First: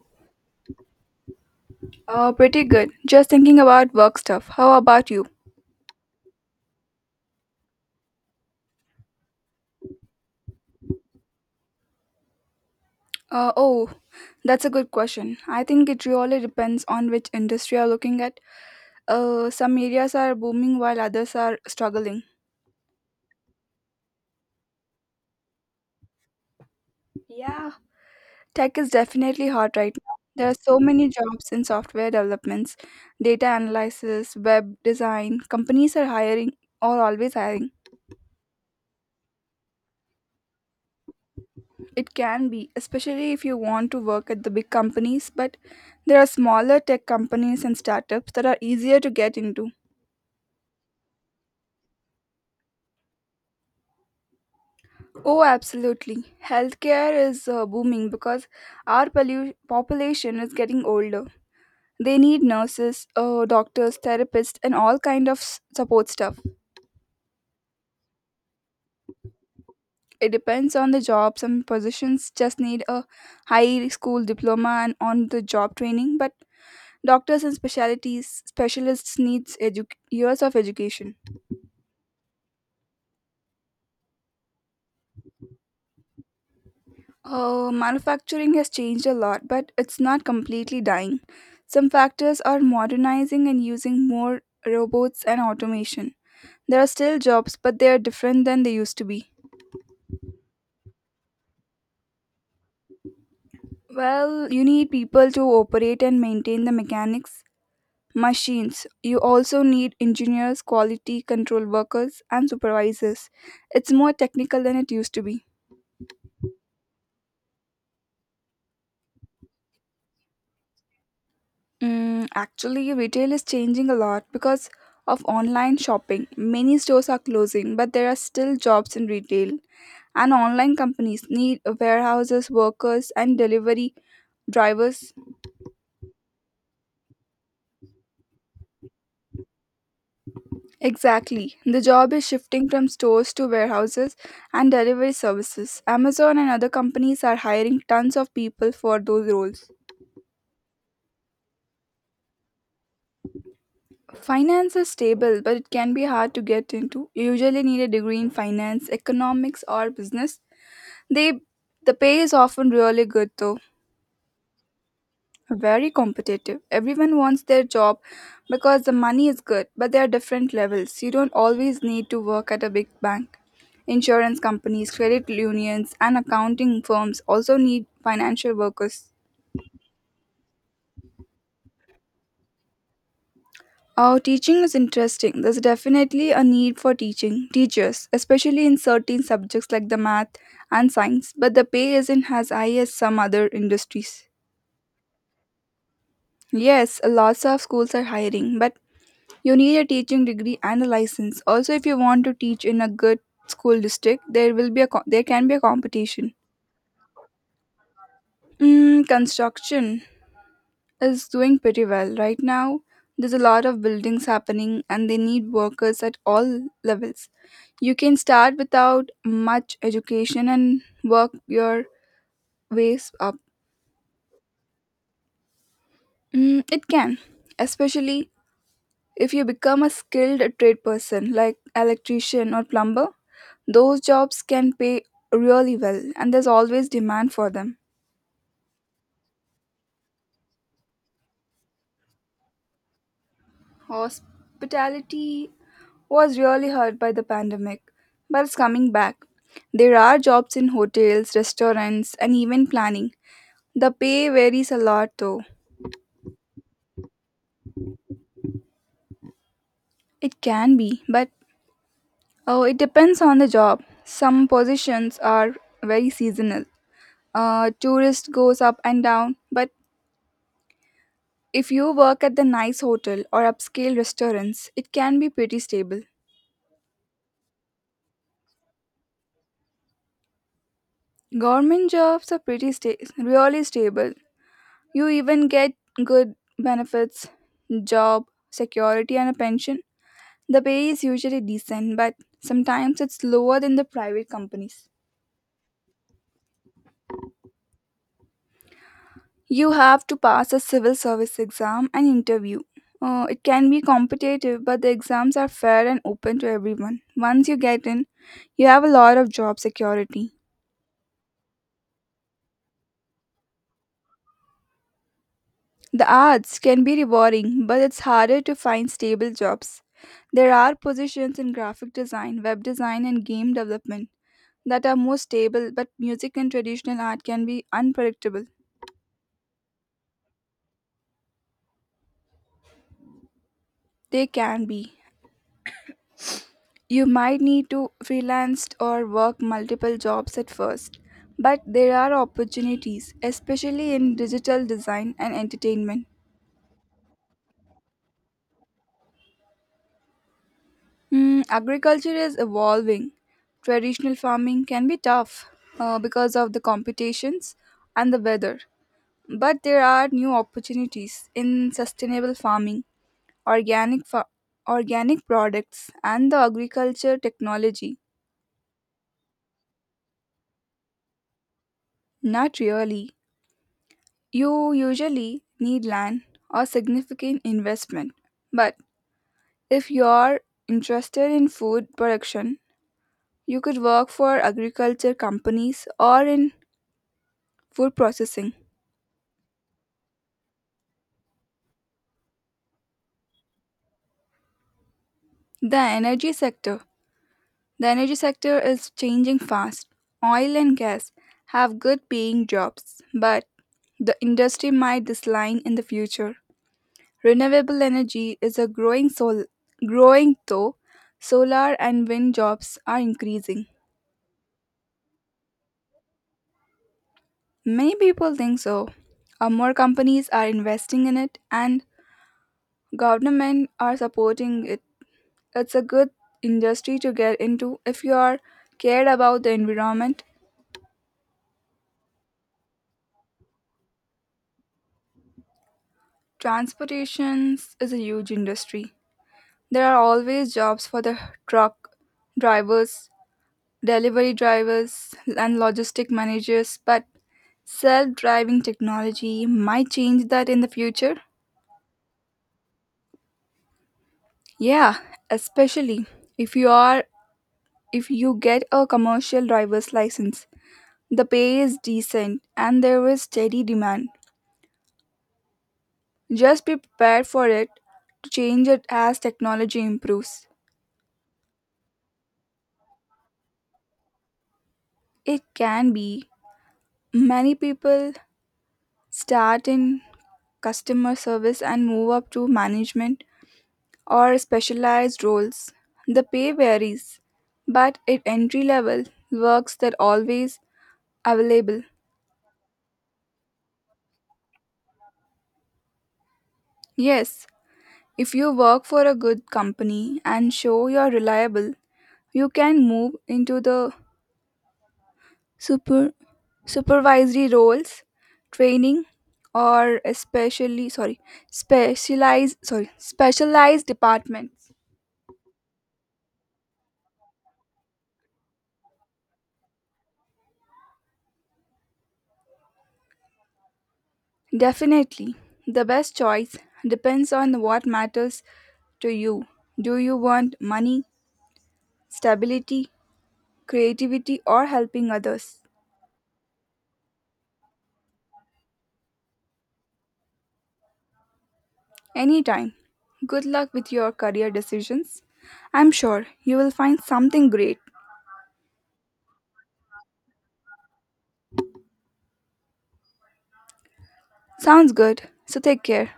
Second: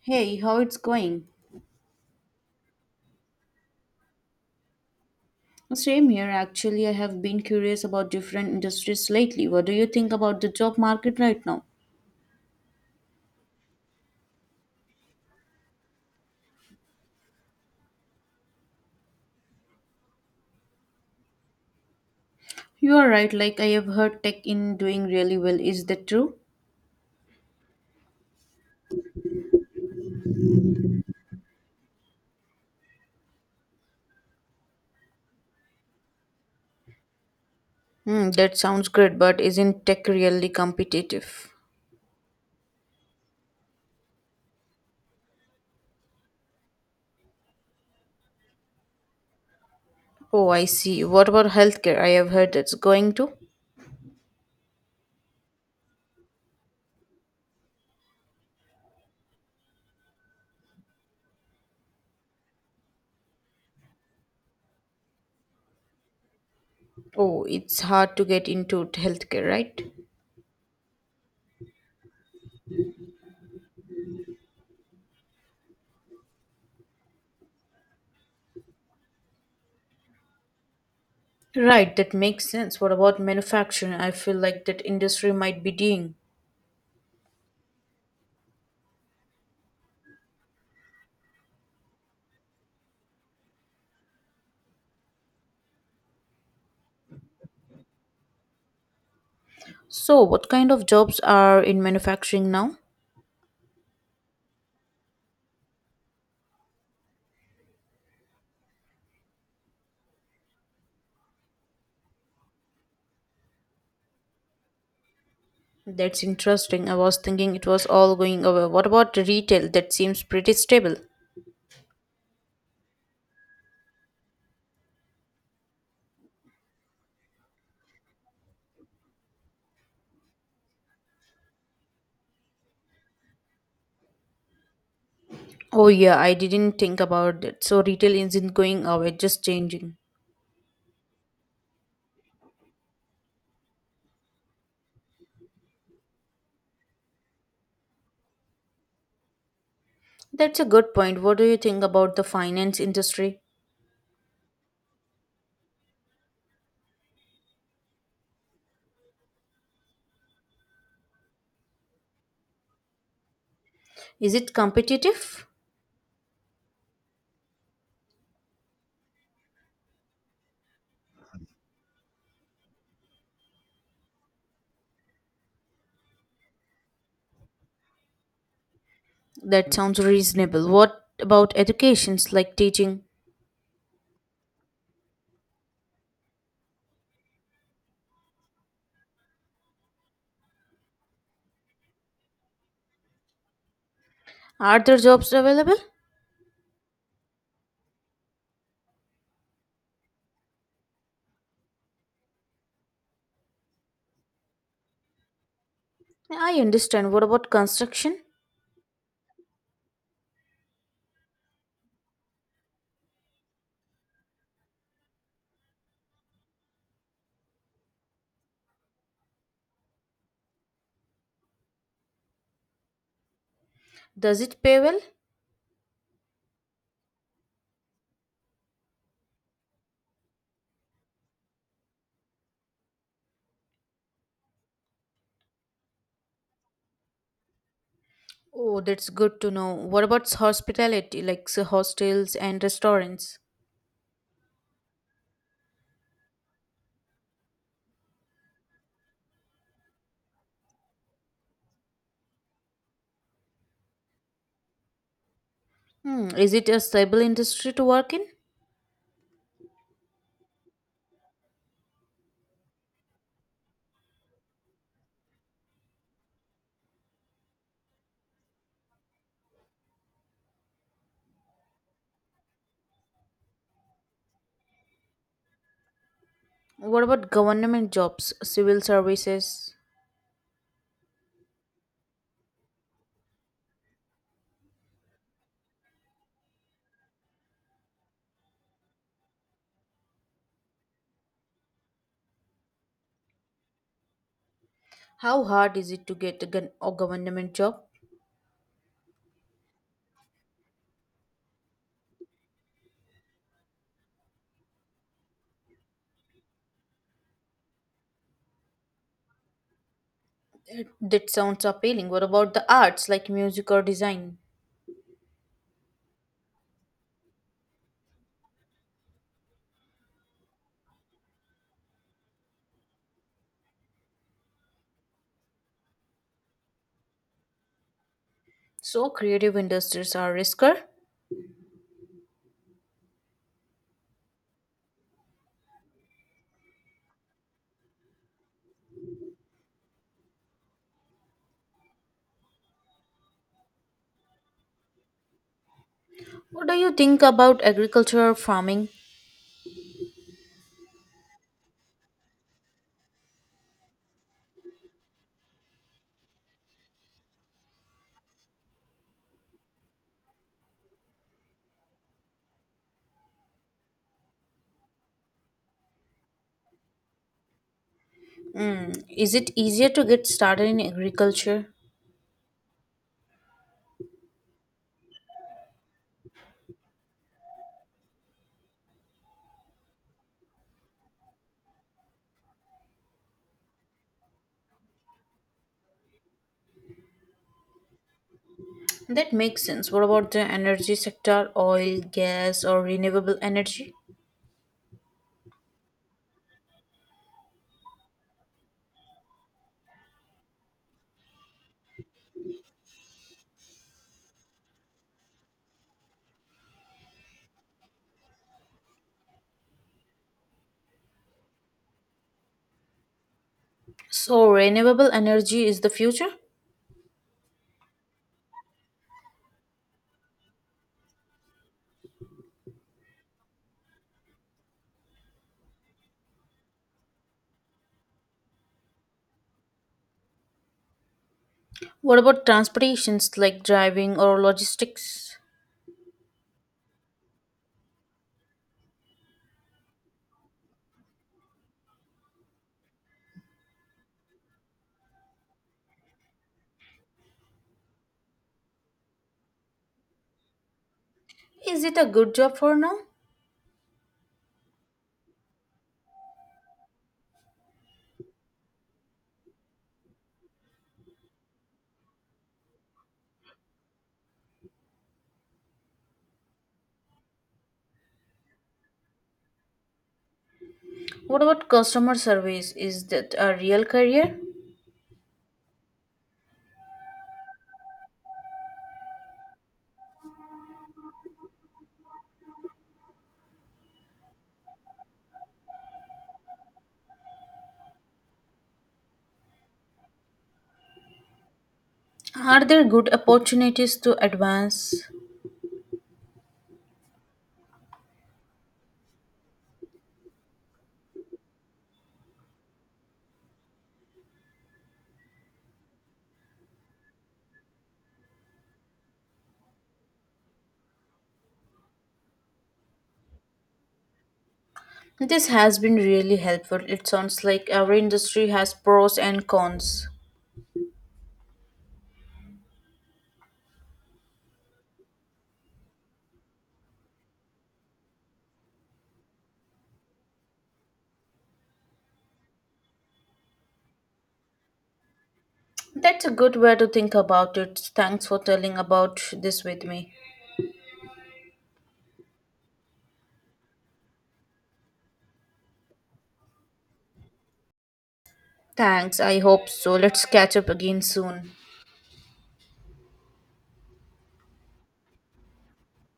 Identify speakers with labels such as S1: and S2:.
S1: Hey, how it's going?
S2: Pretty good. Just thinking about work stuff. How about you?
S1: Same here. Actually, I have been curious about different industries lately. What do you think about the job market right now?
S2: Uh, oh, that's a good question. I think it really depends on which industry you're looking at. Some areas are booming while others are struggling.
S1: You are right. Like I have heard tech in doing really well. Is that true?
S2: Yeah, tech is definitely hot right now. There are so many jobs in software developments, data analysis, web design. Companies are hiring or always hiring.
S1: Hmm, that sounds good, but isn't tech really competitive?
S2: It can be, especially if you want to work at the big companies, but there are smaller tech companies and startups that are easier to get into.
S1: Oh, I see. What about healthcare? I have heard that's going to.
S2: Oh, absolutely. Healthcare is booming because our population is getting older. They need nurses, doctors, therapists, and all kind of support stuff.
S1: Oh, it's hard to get into healthcare, right?
S2: It depends on the job. Some positions just need a high school diploma and on-the-job training, but doctors and specialties specialists needs years of education.
S1: Right, that makes sense. What about manufacturing? I feel like that industry might be dying.
S2: Oh, manufacturing has changed a lot, but it's not completely dying. Some factors are modernizing and using more robots and automation. There are still jobs, but they are different than they used to be.
S1: So, what kind of jobs are in manufacturing now?
S2: Well, you need people to operate and maintain the machines. You also need engineers, quality control workers, and supervisors. It's more technical than it used to be.
S1: That's interesting. I was thinking it was all going away. What about retail? That seems pretty stable.
S2: Actually, retail is changing a lot because of online shopping. Many stores are closing, but there are still jobs in retail. And online companies need warehouses, workers, and delivery drivers.
S1: Oh, yeah, I didn't think about that. So, retail isn't going away, just changing.
S2: Exactly. The job is shifting from stores to warehouses and delivery services. Amazon and other companies are hiring tons of people for those roles.
S1: That's a good point. What do you think about the finance industry?
S2: Finance is stable, but it can be hard to get into. You usually need a degree in finance, economics, or business. They the pay is often really good though.
S1: Is it competitive?
S2: Very competitive. Everyone wants their job because the money is good, but there are different levels. You don't always need to work at a big bank. Insurance companies, credit unions, and accounting firms also need financial workers.
S1: That sounds reasonable. What about educations like teaching?
S2: Oh, teaching is interesting. There's definitely a need for teaching teachers, especially in certain subjects like the math and science, but the pay isn't as high as some other industries.
S1: Are there jobs available?
S2: Yes, lots of schools are hiring, but you need a teaching degree and a license. Also, if you want to teach in a good school district, there will be there can be a competition.
S1: I understand. What about construction?
S2: Construction is doing pretty well right now. There's a lot of buildings happening, and they need workers at all levels. You can start without much education and work your ways up.
S1: Does it pay well?
S2: It can, especially if you become a skilled trade person like electrician or plumber. Those jobs can pay really well, and there's always demand for them.
S1: Oh, that's good to know. What about hospitality, like so hostels and restaurants?
S2: Hospitality was really hurt by the pandemic, but it's coming back. There are jobs in hotels, restaurants, and even planning. The pay varies a lot though.
S1: Hmm. Is it a stable industry to work in?
S2: It can be, but oh, it depends on the job. Some positions are very seasonal. Tourist goes up and down, but if you work at the nice hotel or upscale restaurants, it can be pretty stable.
S1: What about government jobs, civil services?
S2: Government jobs are pretty really stable. You even get good benefits, job security, and a pension. The pay is usually decent, but sometimes it's lower than the private companies.
S1: How hard is it to get a, a government job?
S2: You have to pass a civil service exam and interview. It can be competitive, but the exams are fair and open to everyone. Once you get in, you have a lot of job security.
S1: That sounds appealing. What about the arts like music or design?
S2: The arts can be rewarding, but it's harder to find stable jobs. There are positions in graphic design, web design, and game development that are more stable, but music and traditional art can be unpredictable.
S1: So creative industries are riskier.
S2: They can be. You might need to freelance or work multiple jobs at first, but there are opportunities, especially in digital design and entertainment.
S1: What do you think about agriculture or farming?
S2: Agriculture is evolving. Traditional farming can be tough because of the competitions and the weather. But there are new opportunities in sustainable farming, organic fa- organic products, and the agriculture technology.
S1: Hmm. Is it easier to get started in agriculture?
S2: Not really. You usually need land or significant investment. But if you're interested in food production, you could work for agriculture companies or in food processing.
S1: That makes sense. What about the energy sector, oil, gas, or renewable energy?
S2: The energy sector. The energy sector is changing fast. Oil and gas have good paying jobs, but the industry might decline in the future. Renewable energy is a growing though, solar and wind jobs are increasing.
S1: So, renewable energy is the future?
S2: Many people think so. More companies are investing in it and government are supporting it. It's a good industry to get into if you are cared about the environment.
S1: What about transportations like driving or logistics?
S2: Transportations is a huge industry. There are always jobs for the truck drivers, delivery drivers, and logistic managers, but self driving technology might change that in the future.
S1: Is it a good job for now?
S2: Yeah, especially if you are if you get a commercial driver's license. The pay is decent and there is steady demand. Just be prepared for it to change it as technology improves.
S1: What about customer service? Is that a real career?
S2: It can be. Many people start in customer service and move up to management or specialized roles. The pay varies, but at entry level works that always available.
S1: Are there good opportunities to advance?
S2: Yes, if you work for a good company and show you're reliable, you can move into the super supervisory roles, training or especially sorry, specialized departments.
S1: This has been really helpful. It sounds like every industry has pros and cons.
S2: Definitely. The best choice depends on what matters to you. Do you want money, stability, creativity, or helping others?
S1: That's a good way to think about it. Thanks for telling about this with me.
S2: Anytime. Good luck with your career decisions. I'm sure you will find something great.
S1: Thanks, I hope so. Let's catch up again soon.
S2: Sounds good. So take care.